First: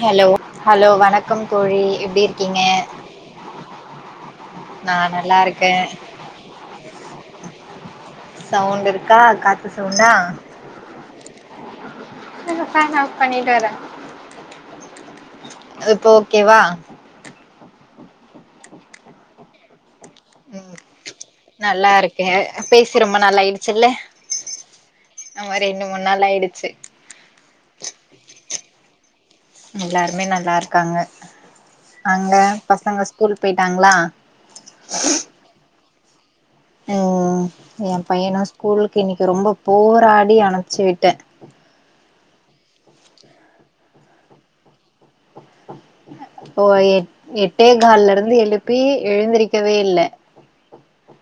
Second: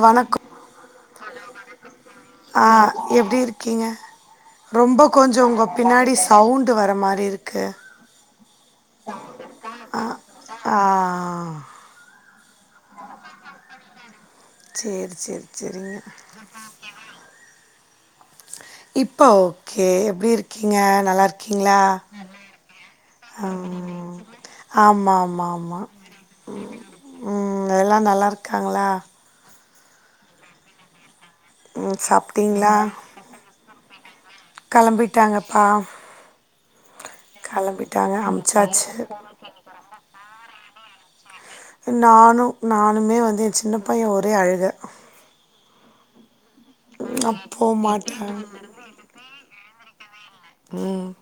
hello hello வணக்கம் தோழி எப்டி இருக்கீங்க ஆ எப்டி இருக்கீங்க நா ரொம்ப நல்லா கொஞ்சோ உங்க இருக்கே பின்னாடி சவுண்ட் வர மாதிரி இருக்கு சவுண்ட் இருக்கா காத்து ஆ சவுண்டா ஆ இருங்க பேன் ஆஃப் பண்ணிட்டு வரே செரி செரி செரிங்க இப்போ ஓகேவா இப்ப ஓகே எப்டி ம் இருக்கீங்க நல்லா இருக்கீங்களா நல்லா இருக்கே பேசி ரொம்ப நாள் ஆ ஆயிடுச்சுல்ல ஆமா ஆமா ஆமா ரெண்டு மூணு நாள் ஆயிடுச்சு ம் எல்லா நல்லா இரு க்காங்களா எல்லாருமே நல்லா இருக்காங்க ம் அங்க சாப்ட்டீங்களா பசங்க ஸ்கூல் போயிட்டாங்களா கெளம்பிட்டாங்கப்பா ம் என் கெளம்பிட்டாங்க பையனும் அம்ச்சாச்சு ஸ்கூலுக்கு இன்னைக்கு ரொம்ப போராடி அனுப் அமுச்சு விட்டேன் நானும் நானுமே வந்து என் சின்ன பையன் ஒரே அழுக [inaudible] ஓ எட் நா எட்டே கால்ல போமாட்டே இருந்து எழுப்பி எழுந்திருக்கவே இல்லை ம்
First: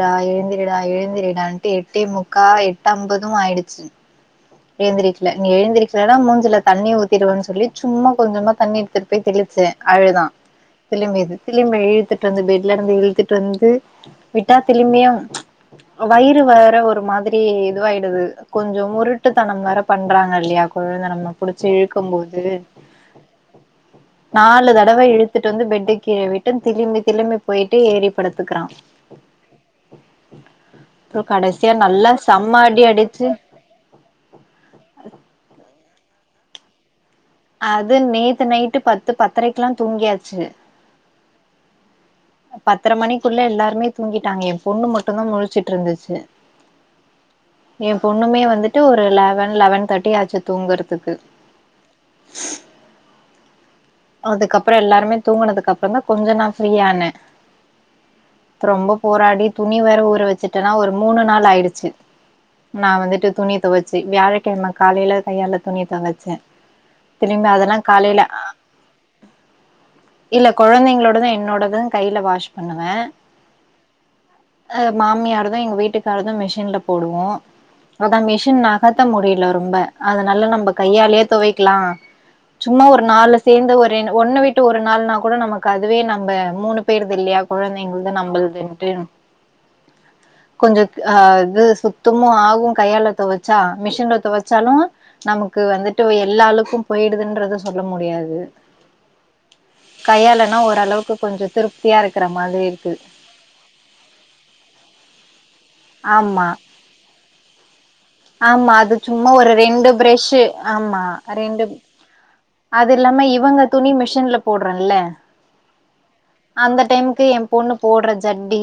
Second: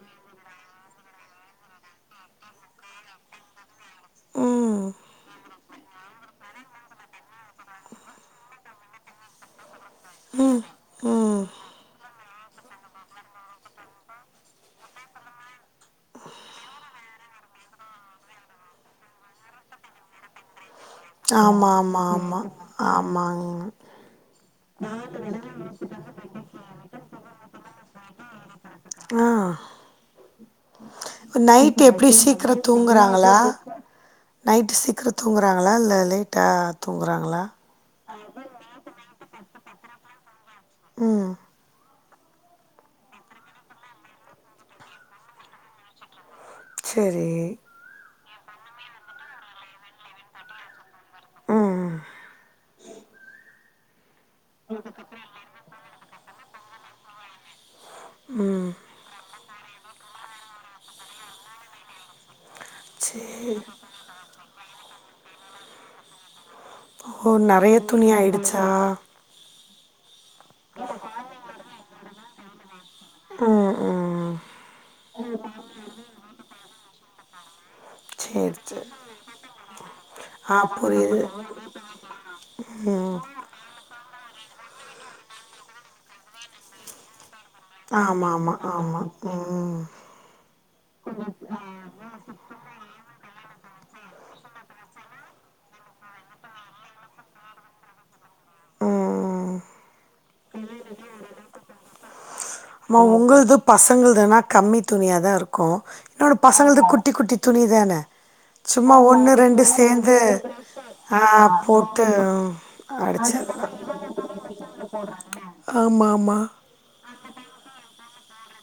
டா எழுந்திருடா எழுந்திரடான்ட்டு எட்டே முக்கா எட்டு ஐம்பதும் ஆயிடுச்சு ம் எழுந்திரக்கல நீ எழுந்திருக்கலனா மூஞ்சில தண்ணி ஊத்திடுவேன்னு சொல்லி சும்மா கொஞ்சமா தண்ணி எடுத்துட்டு போய் தெளிச்ச அழுதா திளிம்பி இது ம் திளிம்பி எழுதுட்டு பெட்ல இருந்து இழுத்துட்டு வந்து விட்டா திளிமியும் வயிறு வற ஒரு மாரி இதுவாயிடுது கொஞ்சம் உருட்டு ட்டு தனம் வர பண்றாங்க இல்லையா குழந்தை நம்ம புடிச்சு ஆமா ஆமா ஆமா இழுக்கும்போது ஆமாங்க நாலு தடவை இழுத்துட்டு வந்து பெட்டு கீழே விட்டு திரும்பி திரும்பி போயிட்டு ஏறிப்படுத்துக்கிறான் ஆ அப்புறம் கடைசியா நைட் எப்டி நல்லா செம்மயடிஅடிச்சு நைட் சீக்கிரம் தூங்குறாங்க நல்லா இல்ல லேட்டா தூங்குறாங்க அது நேத்து நைட்டு பத் த்து பத்தரைக்கெல்லா தூங்கியாச்சு உஹம் பத்திர மணிக்குள்ள எல்லாருமே தூங்கிட்டாங்க என் பொண்ணு மட்டும்தா முழிச்சிட்டு இருந்துச்சு சரி எ பொண்ணுமே வந்துட்டு ஒரு லெவன் லெவன் தேட்டி ஆச்சு தூங்கறதுக்கு ம் த்துக்கு அதுக்கப்புறம் எல்லாருமே தூங்கினதுக்கு அப்புறம்தா கொஞ்சம் நான் ஃப்ரீயானே ரொம்ப போராடி துணி வேற ஊற வச்சுட்டேன்னா ஒரு மூணு நாள் ஆயிடுச்சு நான் வந்துட்டு சேரி துணி துவச்சு வியாழக்கிழமைக்கு காலையில் கையால் துணி துவச்சேன் ஓ நிறைய துணியா ஆயிடுச்சா ஆஹ் இல்ல குழந்தைங்களோட தான் என்னோடதும் கையில வாஷ் பண்ணுவேன் ம் ம் அ மாமியாரதா எங்க வீட்டுக்காரர்தா மிஷின்ல போடுவோம் அதா சேரி மிஷின் சேரி நகத்த முடியல ரொம்ப அதனால ஆ நம்ம புரியுது கையாலயே தொவைக்கலா சும்மா ஒரு நாலு எந்த ஒரு ஒன்ன விட்டு ஒரு நாள்னா கூட நமக்கு அதுவே நம்ம மூணு பேர்து இல்லையா கொழந்தைங்களுது ஆமா ஆமா நம்மளதுன்ட்டு ஆமா ம் கொஞ்சம் அஹ் இது சுத்தமு ஆகு கையாள தொவச் சா மிஷின்ல தொவைச்சாலு நமக்கு வந்துட்டு எல்லா அலுக்கும் போயிடுதுன்றத சொல்ல முடியாது ம் கையால ஓரளவுக்கு கொஞ்சோ திரு சியாருக்கு அம்மா உங்குளுது பசங்களுதன்னா கம்மி துணியாத இருக்கு என்னோட ஆமா பசங்குளுது குட்டி குட்டி துணிதானே ஆமா அது சும்மா ஒன்னு ஒரு ரெண்டு சேந்து பிரஷ்ஷு ஆமா ஆ ரெண்டு போட்டு அது இல்லாம இவங்க துணி மிஷின்ல போடுறோல்ல [unintelligible] ஆமா ஆமா க்கு என் பொண்ணு போற ஜட்டி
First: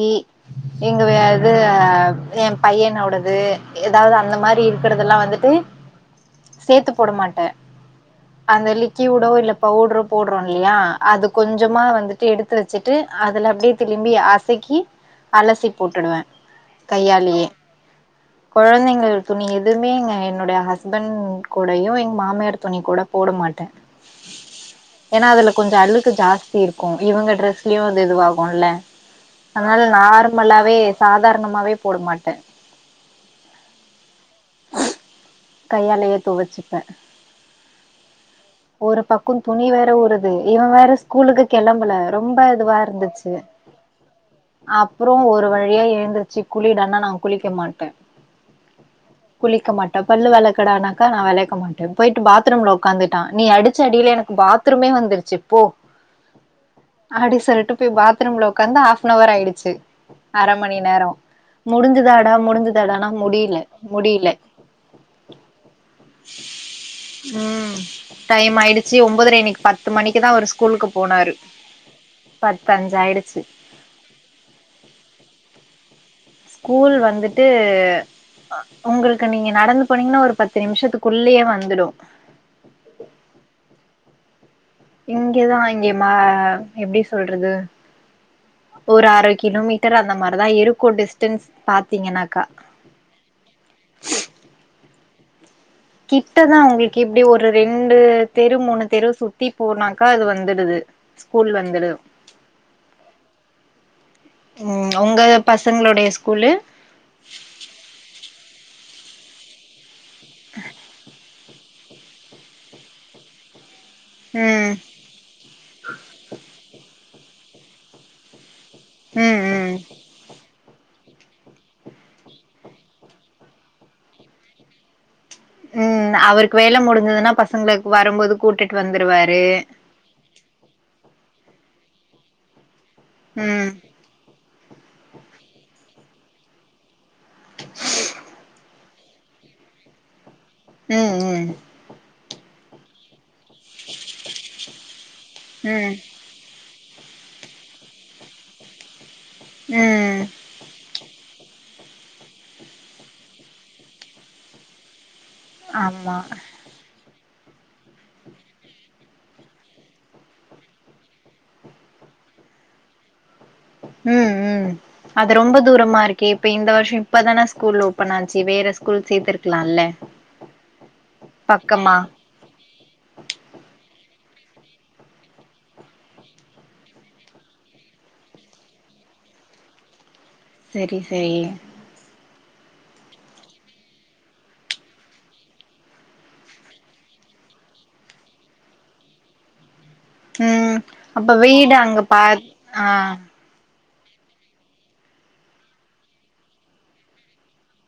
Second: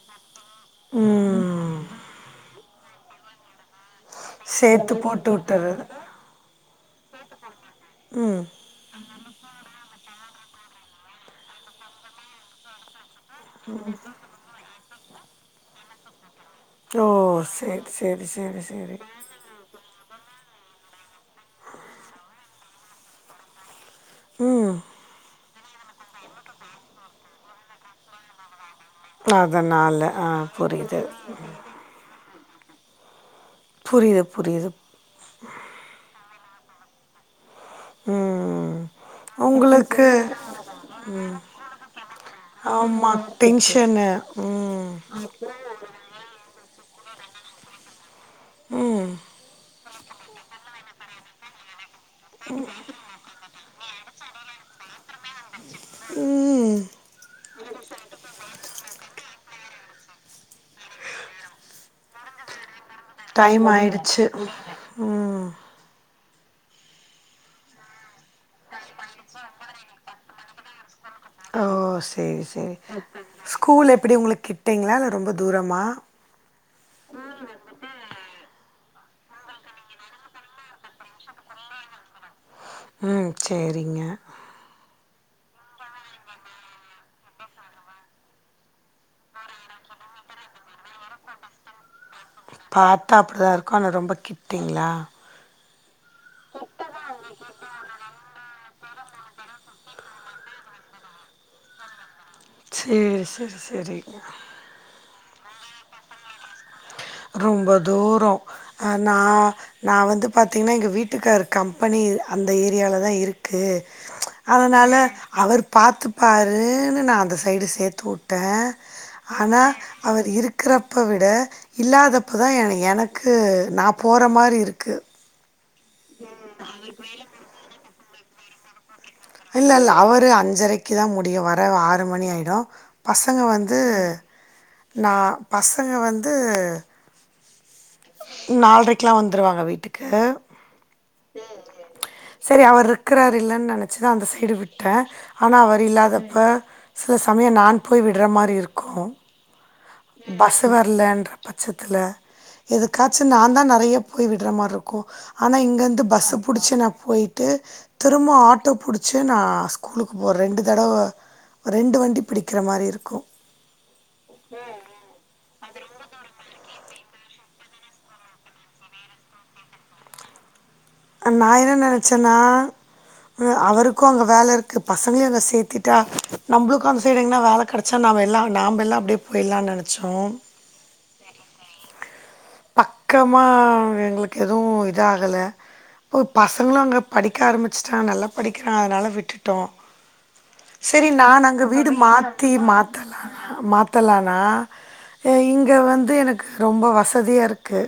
எங்கவே அது ம் எம் பையனோடது எதாவுது அந்த மாரி சேத்து இருக்குறதுல்லா போட்டு வந்துட்டு விட்டுறது சேத்து போட மாட்டே ம் அந்த லிக்கியூடோ இல்ல பவுட்ரோப் போட்ரோலியா அது கொஞ்சமா வந்துட்டு எடுத்து வச்சுட்டு அதுல அப்டியே திலிம்பி அசைக்கி அலசி போட்டுடுவே ஓ கையாலேயே சேர் சேரி சேரி சேரி இதுவுமே எங்க என்னுடைய ஹஸ்பண்ட் கூடையு எங் மாமியார் துணி கூட போட மாட்டே ம் ஏனா அதுலக் கொஞ்சோ அழுக்கு ஜாஸ்தி இருக்கு இவுங்க ட்ரெஸ்லயு இது இதுவாகுல்ல அதுனால அதனால ஆ நார்மல்லாவே புரியுது சாதாரணமாவே போடு மாட் ட்ட புரிது புரிது துவெச்சுப்பே ம் ஒரு பக்கோ துணி வேற உங்களுக்கு ஊருது இவன் வேற ஸ்கூலுக்கு கெளம்புல ரொம்ப இதுவா ஆமா இருந்துச்சு டென்ஷனு ம் அப்புறோ ஒரு வழியா எழுந்திருச்சு குளிடானா நா குளிக்க மாட்டே ம் குளிக்க மாட்டே பல்லு வெளக்குடானாக்கா நா வெலக் [unintelligible] ட்டேன் போயிட்டு பாத்ரூம்ல்ல உக் உக்காந்துட்டா நீ அடுச் ச்சடியில எனக் பாத்ரூமே வந்துரு ச்சு போ ம் அடி சொல்லிட்டு போய் பாத்ரூம்ல உக்காந்து ஆவ்னவர் ஆயிடுச்சு அர மணி நேரோ முடுஞ்சுதாடா முடுஞ்சு டைம் ஆயிடுச்சு உம் உம் டைம் ஆயிடுச்சு ஒன்பதரை இன்னிக் பத்து மணிக்குதா அவுரு ஸ்கூலுக்கு போனாரு ஓ செரி செரி பத்தஞ்சு ஆயிடுச்சு ஸ்கூல் எப்டி உங்களுக்கு கிட்டீங்களா இல்ல ரொம்ப தூரமா ஸ்கூல் வந்துட்டு உங்களுக்கு நீங்க நடந்து போனீங்கன்னா ஒரு பத்து நிமிஷத்துக்குள்ளயே வந்துடு உம் சேரிங்க இங்கதா இங்க மா எப்டி சொல்றது ஒரு அர கிலோமீட்டர் அந்த மாதிரிதா இருக்கு டிஸ்டன்ஸ் பாத்தீங்கன்னாக்கா பாத்தா அப்டிதா இருக்கு ஆனா ரொம்ப கிட்டீங்ளா கிட்டதா உங்களுக்கு இப்டி ஒரு ரெண்டு தெரு மூணு தெரு சுத்தி போனாக்கா அது வந்துருது ஸ்கூல் வந்துடு சேரி சேர் செரி ம் உங்க பசங்களுடைய ஸ்கூலு ரொம்ப தூரோ ஆனா நா வந்து பாத்தீங்கன்னா எங்க வீட்டுக்காரு கம்பெனி அந்த ஏரியாலதா இருக்கு ப்ச் ம் அதனால அவர் பாத்து பாருன்னு நா இந்த சைடு சேர்த்து வுட்ட ம் ஆனா ம் அவர் இருக் இருக்கிறப்ப விட இல்லாதப்பதா எனக்கு நா போர மாரி இருக்கு உம் அவருக்கு வேல முடிஞ்சதுன்னா பசங்களுக்கு வரும்போது கூட்டிட்டு வந் இல்ல இல்ல அவரு அஞ்சரைக்குதா முடியு வர ஆறு ட்டு மணி ஆயிடு பசங்க ம் வந்து நா பச ங்க வந்து நாலடரைக்கெல்லா வந்துருவாங்க வீட்டுக்கு உம் உம் சரி அவர்ருக்குறார் இல்லன்னு நெனைச்சுதா அந்த சைடு விட் ட ஆனா அவர் ம் இல்லாதப்ப சில சமயம் நான் போய் விடுற மாரி இருக்கு ம் பஸ்வர்லண்டுர் பச்சத்துல எதுக்காச்சு நான் தா நெறைய போய் விடுற மாரி இருக்கு ஆனா இங்கருந்து ஆமா பஸ்ஸு புடிச்சு நா போய் ட்டு திரும்ப ஆட்டோ புடிச்சி நா ஸ்கூலுக்கு போவ ரெண்டு தடவ ரெண்டு வண்டி பிடிக்கிற மாரி இருக்கு உம் உம் அது ரொம்ப தூரமா இருக்கே இப்ப இந்த வருஷ இப்பதான ஸ்கூல் ஓப்பன் ஆச்சு வேற ஸ்கூல் சேர்த்துக்கலால்ல அ நா என்ன நெனைச்சன்னா அவருக்கு அங்க வேல இருக்கு பசங்களையு அங்க சேத்துட்டா நம்பளுக்கு அந்த சைடு எங்கனா வேல கெடச்சா நாம எல்லா நாம்ப எல்லா அப்டியே போயிடலான்னு நெனைச்சோ சரி சரி பக்கமா எங்களுக்கு எதுவு இதாகல இப்போ பசங்களு அங்க படிக்க ஆரம்பிச்சுட்டாங்க நல்லா படிக்கிறா அதனால விட்டுட்டோ ம் சரி அப்ப நான் அங்க வீடு பா மாத்தி ஆ மாத்தலா மா த்தலானா இ இங்க வந்து எனக்கு ரொம்ப வச் சதியாக இருக்கு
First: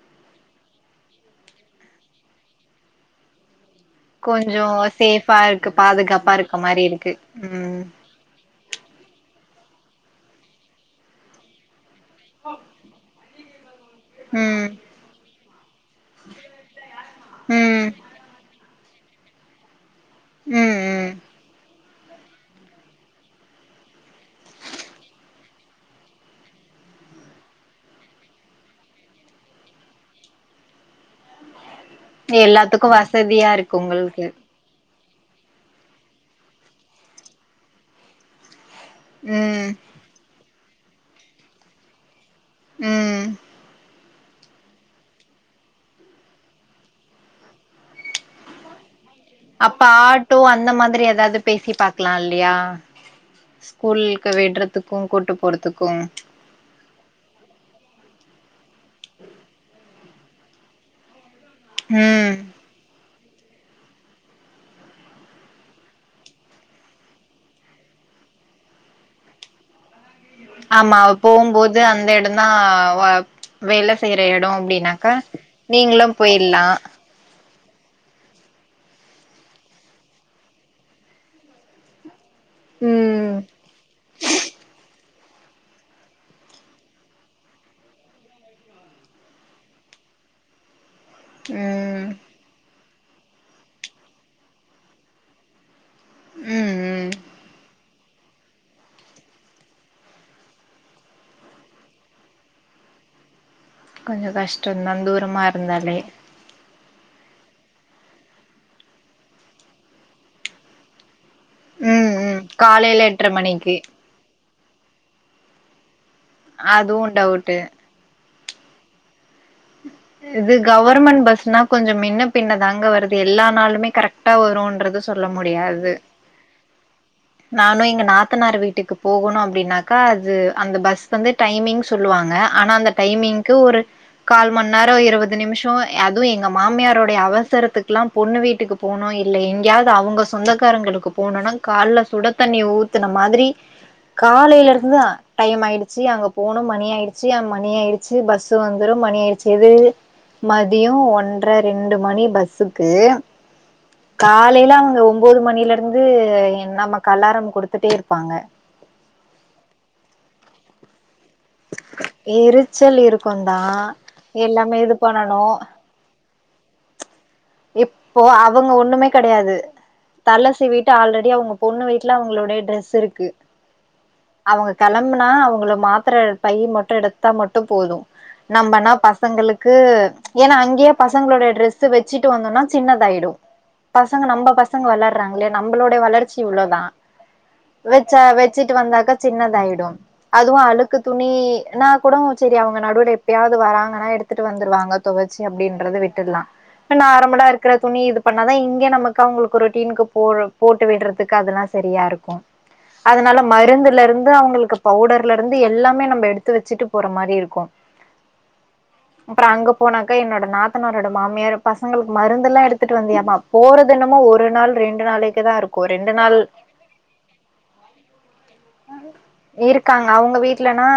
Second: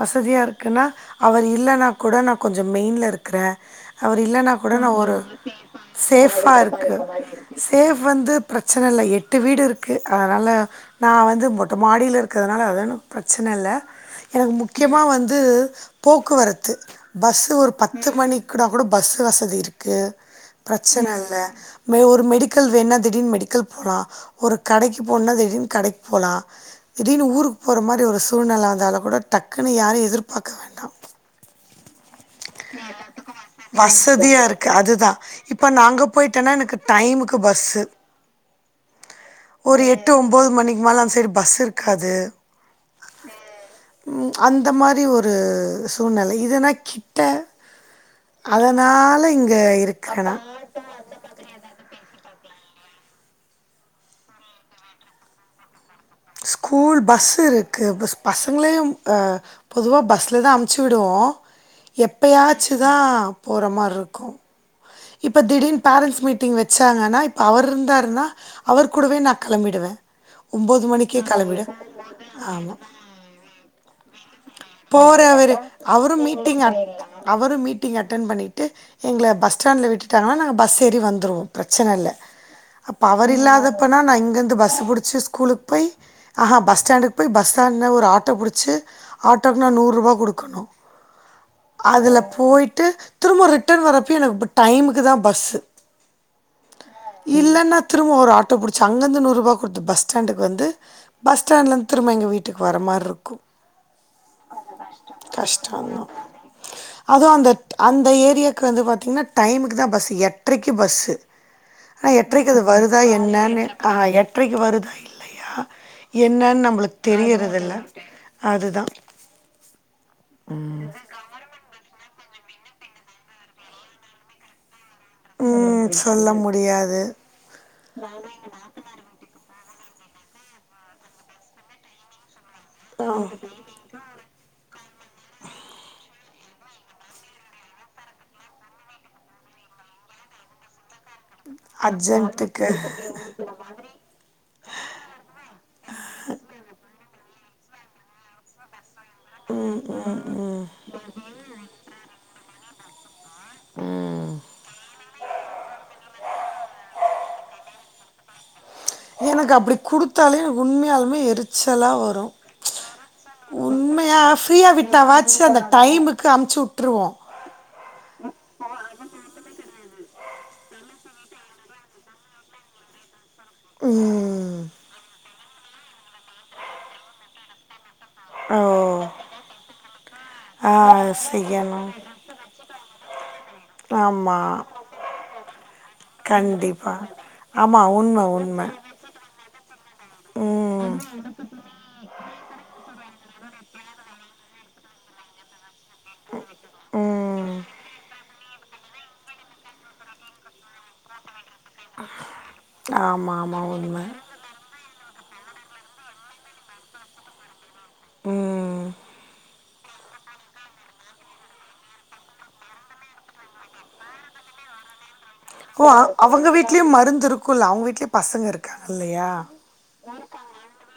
வசதியா இருக்குன்னா அவர் இல்லன்னா கூட நா கொஞ்சொ மெயின்ல இருக்குறே அவர் இல்லன்னா கொஞ்சோ கூட நா ஒரு சேஃபா இருக்கு பாதுகாப்பா சேஃபா இருக்க மாரி இருக்கு ம் சேஃப் வந்து பிரச்சன இல்ல எட்டு வீடு இருக் இருக்கு அதனால நா வந்து மொட்ட மாடியில இருக்கறதுனால அதோட பிர சன இல்ல எனக்கு ம் முக்கியமா வந்து போக்குவரத்து பஸ் ஒரு ம் பத்து மணி கூட கூட பஸ் வசதி இருக் க்கு ம் ம் பிரச்சன இல்ல மெ ஒரு மெடிக்கல் வேணா திடீர்னு மெடிக்கல் போலா ஒரு கடைக்கு போண்னா திடீர்னு கடைக்கு போலா திடீர்னு ஊருக்கு போற மாரி ஒரு சூழ்நில வந்தால கூட டக்குன்னு யாரையு எதிர்பார்க்க வேண்டா எல்லாத்துக்கு வசதியா இருக்கு உங்களுக்கு வசதியா இருக்கு அதுதா இப்ப நாங்க போயிட்டேன்னா எனக்கு டைமுக்கு பஸ்ஸு ம் ஒரு எட்டு ஒம்போது மணிக்கு மேல அந்த சைடு பஸ் இருக்காது உம் உ அந்த மாரி ஒரு சூழ்நிலை இதுன்னா கி ட்ட அதனா அப்ப ஆட்டோ அந்த மாதிரி எதாவது பேசி பாக்கலா இல் யா ஸ்கூலுக்கு விட்றதுக்கு கூட்டு போறதுக்கும் ஸ்கூல் பஸ்ஸு இருக்கு பஸ் பசங்களையும் அ பொதுவா பஸ்ல தா அம்ச்சு விடுவோ ம் எப்பயாச்சு தா போற மார்ருக்கூ இப்போ திடீர்ன் பேரண்ட்ஸ் மீட்டிங் வெச்சாங்கன்னா இப்ப அவர்ருந்தாருன்னா அவர் கூடவே நா கெளம்பிடுவே ஒம்போது ஆமா அவ மணிக் போம்போது அந்த எடந்தா வ வேல செய்ற எடோ அப்டின்னாக்கா போறாவரு நீங்ளு அவரு மீட்டிங் போயிட்லா அட் அவரு மீட்டிங் அட்டன் பண்ணிட்டு எங்கள பஸ்டாண்ட்ல விட்டுட்டாங்கனா நாங்க பஸ் ஏறி வந்துருவோ பிரச்சன இல்ல அப்ப அவர் ம் இல்லாத அப்பனா நா இங்கிந்து பஸ் புடிச்சு ஸ் கூலுக் போயி ஆஹா பஸ் ஸ்டாண்டுக்கு போய் ஆஹா பஸ்டாண்டுக் போயி பஸ்ஸா என்ன ஒரு ஆட்டோ புடிச்சு ஆட்டோக் நா நூர்ருவா குடுக்கணு ம் அதுல போயிட்டு திரும்ப ரிட்டன் வரப்பயு எனக்கு ப் டைமுக்கு தா பஸ்ஸு ம் ம் இல்லன்னாத் திரும்ப ஒரு ஆட்டோ புடிச்சு அங்கந்து நூர்ருபா குடுத்து பஸ்டாண்டுக்கு வந்து பஸ்டாண்ட்லந் திரும்ப எங்க வீட்டுக்கு வர மார் இருக்கு கொஞ்சோ கஷ்டோந்தா தூரமா இருந்தாலே கஷ்டந்தா அதுவு அந்தட் அந்த ஏரியாவுக்கு வந்து பாத்தீங்கன்னா டைமுக்கு தா பஸ்ஸு எட்ரைக்கு பஸ்ஸு ஆனா ம் ம் எட்ரைக்கு அது வருதா காலைல எட்ர என்னான்னு மணிக்கு ஆஹ் எட்ரைக்கு வருதா இல்லையா என்னன் நம்புளுக் அதுவு டவுட்டு தெரியிறது இல்ல அதுதா இது கவர்மெண்ட் பஸ்னா கொஞ்சோ மின்னப் பின்ன தாங்க வருது எல்லா நாளுமே கரெக்டா வருன்றது சொ சொல்ல ம் முடியாது சொல்ல முடியாது நானு எங்க நாத்தனார் வீட்டுக்கு போகுணு அப்டின்னாக் க்கா அது அந்த பஸ் வந்து டைமிங் சொல்லுவாங்க ஆனா அந்த ஆ டைமிங்க்கு ஒரு கால் மண் நேரோ இருவது நிம்ஷோ அதுவு எங்க மாமியாரோடைய அவசரத்துக்லா பொண்ணு வீட்டுக்கு போணு இல்ல எங்கியாவ்து அவுங்க சொந்தக்காரங்களுக்கு போணுனா கால்ல சுட தண்ணிய அர்ஜென்ட்டுக்கு ஊத்துன மாதிரி காலைலருந்துதா டைம் ஆயிடுச்சு அங்க போணு மணி ஆயிடு ச்சி மணி ஆயிடுச்சி பஸ்சு வந்துரு மணி கிது மதியோ ஒன்ற ரெண்டு மணி பஸ் ஸ்க்கு காலைல அவுங்க ஒம்போது மணிலருந்து எ நமக்கு அலாரம் குடுத்துட்டே இருப்பாங்க எனக்கு அப்படி குடுத்தாலே உண்மையாலுமே எரு எரிச்சலா வரும் ச்சு எரிச்சல் இருக்குந்தா உண்மையா ஃப்ரீயா எல்லாமே இது விட்ட வாச்சு பண்ணனு அந்த டைமுக்கு அம் சுட்டுருவோம் இப்போ அவங்க ஒண்ணுமே கெடையாது தல சீவீட்டு ஆல்ரெடி அவங்க பொண்ணு வீட்டுல அவங்களுடைய ட்ரெஸ் இருக்கு ம் அவங்க கிளம்புனா அவங் உங்கள மாத்திர பை மட்டும் எடுத்தா மட்டும் போதும் நம்மனா ஓ பசங்களுக்கு ஏன்னா ஆ அங்கேயே பசங்களுடைய ட்ரெஸ் செய்யணும் வெச் ட்டுவாங்க ஆனா சின்னதாயிடும் பசங்க நம்ப ஆமாம் பசங்க வளர்றாங்களே நம்பளோடைய வளர்ச்சி இவ்ளோ தா கண்டிப்பாக ஆமாம் வச்சா உண்மை உண்மை வச்சுட்டு வந்தாக்கா சின்னத தா ஆயிடும் அதுவு ம் அழுக்கு துணினா கூட செரி அவுங்க நடுவில எப்டியாவது வராங்கனா எடுத்துட்டு வந்துடுவாங்க துவச்சி அப்டினு அத விட்டுற்லா நா ஆரம்படா ம் இருக்குற துணி இது பண்ணாதா இங்கே நமக்கு அவுங்களுக்கு ரொட்டீனுக்கு போடற போட்டு விடுறதுக்கு அதெல்லா சரியா இருக்கும் ஆமாம் அதனால ஆமாம் மருந்துல உண்மை இருந்து அவுங்குளுக்கு பவுடர்ல இருந்து எல்லாமே நம்ப எடுத்து வச்சுட்டு போற மாரி இருக்கும் ம் பிரா அங்கு போனாக்கா என்னோட நாத்தனாரோட மாமியாரு பசங்களுக்கு மருந்தெல்லா எடுத்துட்டு வந்தியாமா போறது என்னமோ ஒரு நாள் ரெண்டு நாளை ஓ அவு அவுங்க வீட்லயும் மருந்து இருக்குல அவுங்க வீட்லயும் பசங்க இருக்காங்க இல்லையா இருக்காங்க அவங்க வீட்லனா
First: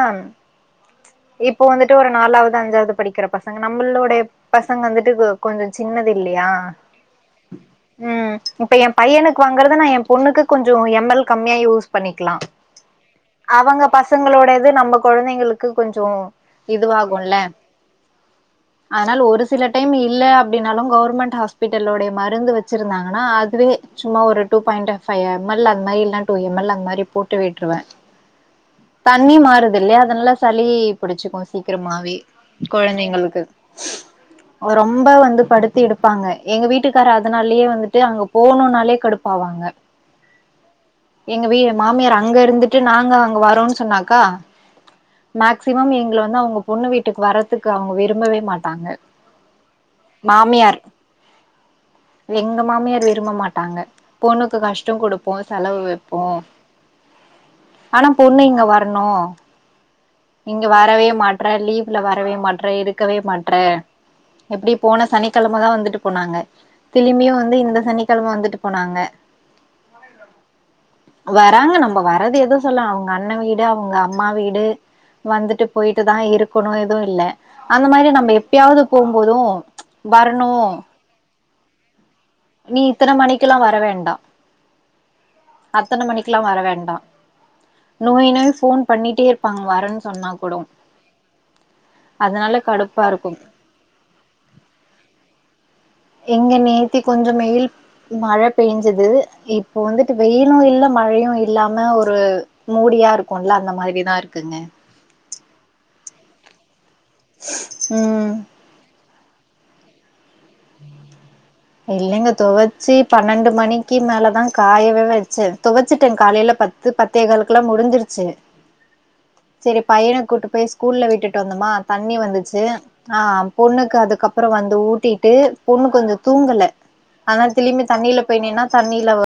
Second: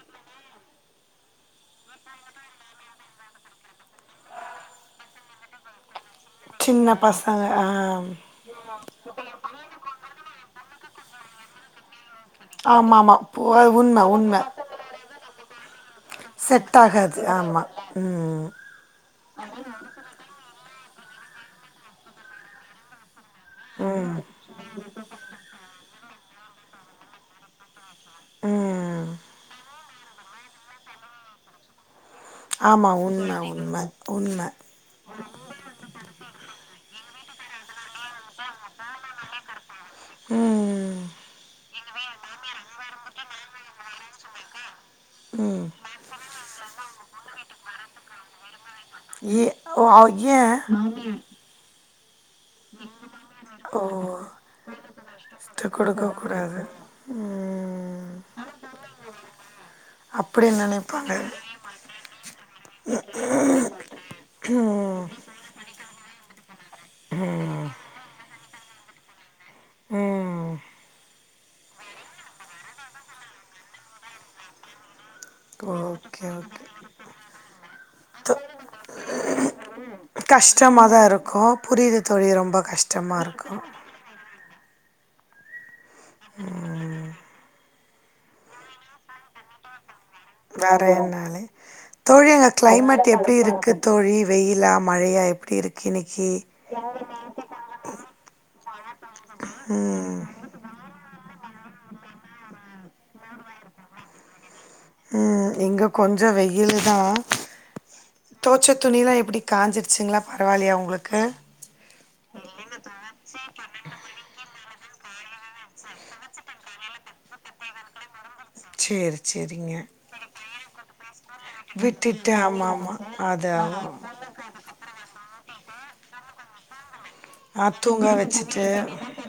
இப்போ வந்துட்டு ஒரு நாலாவது அஞ்சாவது படிக்கிற பசங்க நம்மளுடைய பசங்க வந்துட்டு ஒ கொஞ்சோ சின்னதே இல்லியா சின்ன பசங்க ஆ ம் இப்ப என் பையனுக்கு வாங்குறது நா என் பொண்ணுக்கு கொஞ்சோ கொஞ்சோ எம் எல் கம்மியா யூஸ் பண்ணிக்கலா ஆமாம் ஆமாம் போ- அது அவங்க உண்மை உண்மை பசங்களுடையது நம்ப கொழந்தைங்களுக்கு கொஞ்சோ செட் ஆகாது இதுவாகுல ஆமாம் ம் அதனால ஒரு சில டைம் யூ இல்ல அப்டினாலும் கவுர்மெண்ட் ஹாஸ்பிட்டலுடைய மருந்து வச்சிருந்தாங்க ஆனா அதுவே சும்மா ஒரு two point of five M L அது மாரி இல்ல டூ எம் எல் அந்த மாரி போட்டு விட்டுருவே ம் தண்ணி மாறுது இல்லையா நல்லா சளி புடிச்சிக்கும் சீக்கிரமாவே ஆமா உண்ம உண்ம உண்ம ரொம்போ வந்து படுத்து எடுப்பாங்க எங்க வீட்டுக்கார் அதுனாலயே வந்துட்டு அங்க போணுனாலே கடுப்பாவாங்க ம் எங்க வீ மாமியாரு அங்க இருந்துட்டு நாங்க வரு சொன்னாக்கா மேக்சிமம் எங்கள வந்து அவுங்க பொண்ணு வீட் டுக்கு வரதுக்கு அவுங்க விரும்பவே மாட் டாங்க ஏ ஓ அவ் ஏ எங்க மாமியார் விரும்ப மாட்டாங்க ஓ பொண்ணுக்கு கஷ்டம் குடுப்போம் விட்டு செலவு வப்போம் கொடுக்கக்கூடாது ஆனா ம், பொண்ணு இங்க வரணும் அப்படி இங்க வரவே நினைப்பாங்க மாட்றா லீவ்ல வரவே மாட்ற இருக்கவே மாட்ற எப்டி போன சனிக்கெழமதா வந்துட்டு போனாங்க திளிமியும் வந்து இந்த சனி கெழம வந்துட்டு போனாங்க ம் வராங்க நம்ம வரது எதோ சொல்ல அவங்க அண்ணன் வீடு அவங்க அம்மா வீடு வந்துட்டு போயிட்டு ஓகே ஓகே தானஇருக்கணு எதுவும் இல்ல அந்த மாரி நம்ம எப்பயாவது போம் பொறும் வரணு புரியிது நீ இத்தன மணிக்குலா வரவேண்டா அத்தனை மணிக்குலா வர வேண்டா நோய் நொய் ஃபோன் பண்ணிட்டே இருப்பாங்க வரன் வேற என்னாலே தோழி அங்க அதனால கடுப்பா கிளைமேட் எப்டி இருக்கு தோழி வெயிலா மழையா எப் டிருக் எங்க நேத்தி கொஞ்ச மெயில் மழை பேஞ்சுது இப்ப வந்துட்டு வெயிலும் இல்ல மழையும் இல்லாம ஒரு மூடியா இருக்குல்ல அந்த மாரிதான் இருக்குங்க ம் இங்க கொஞ்சோ வெயில் தா ம் தோச்ச துணில்லா எப்பிடி காஞ்சிருச்சுங்களா பரவாயில்லையா உங்களுக்கு இல்லங்க தொவைச்சி பன்னெண்டு மணிக்கு மேலதா காயவே வச்சேன் துவச்சட்டேன் காலையில பத்து பத்தே காலுக்கெல்லா முடிஞ்சிருச்சு சரி சரிங்க சரி பையன கூட்டு போய் ஸ்கூல்ல விட்டுட்டு வந்தமா தண்ணி விட்டுட்டு வந்துச்சு ஆமாம் ஆமாம் ஆ அது பொண்ணுக்கு ஆகும் அதுக்கப்புற வந்து ஊட்டி பொ பொண்ணு கொஞ்சோ தூங்கல அதனா ஆ திலும்பி தூங்க தண்ணில போய் நின்னா தண்ணில வச்சுட்டு வ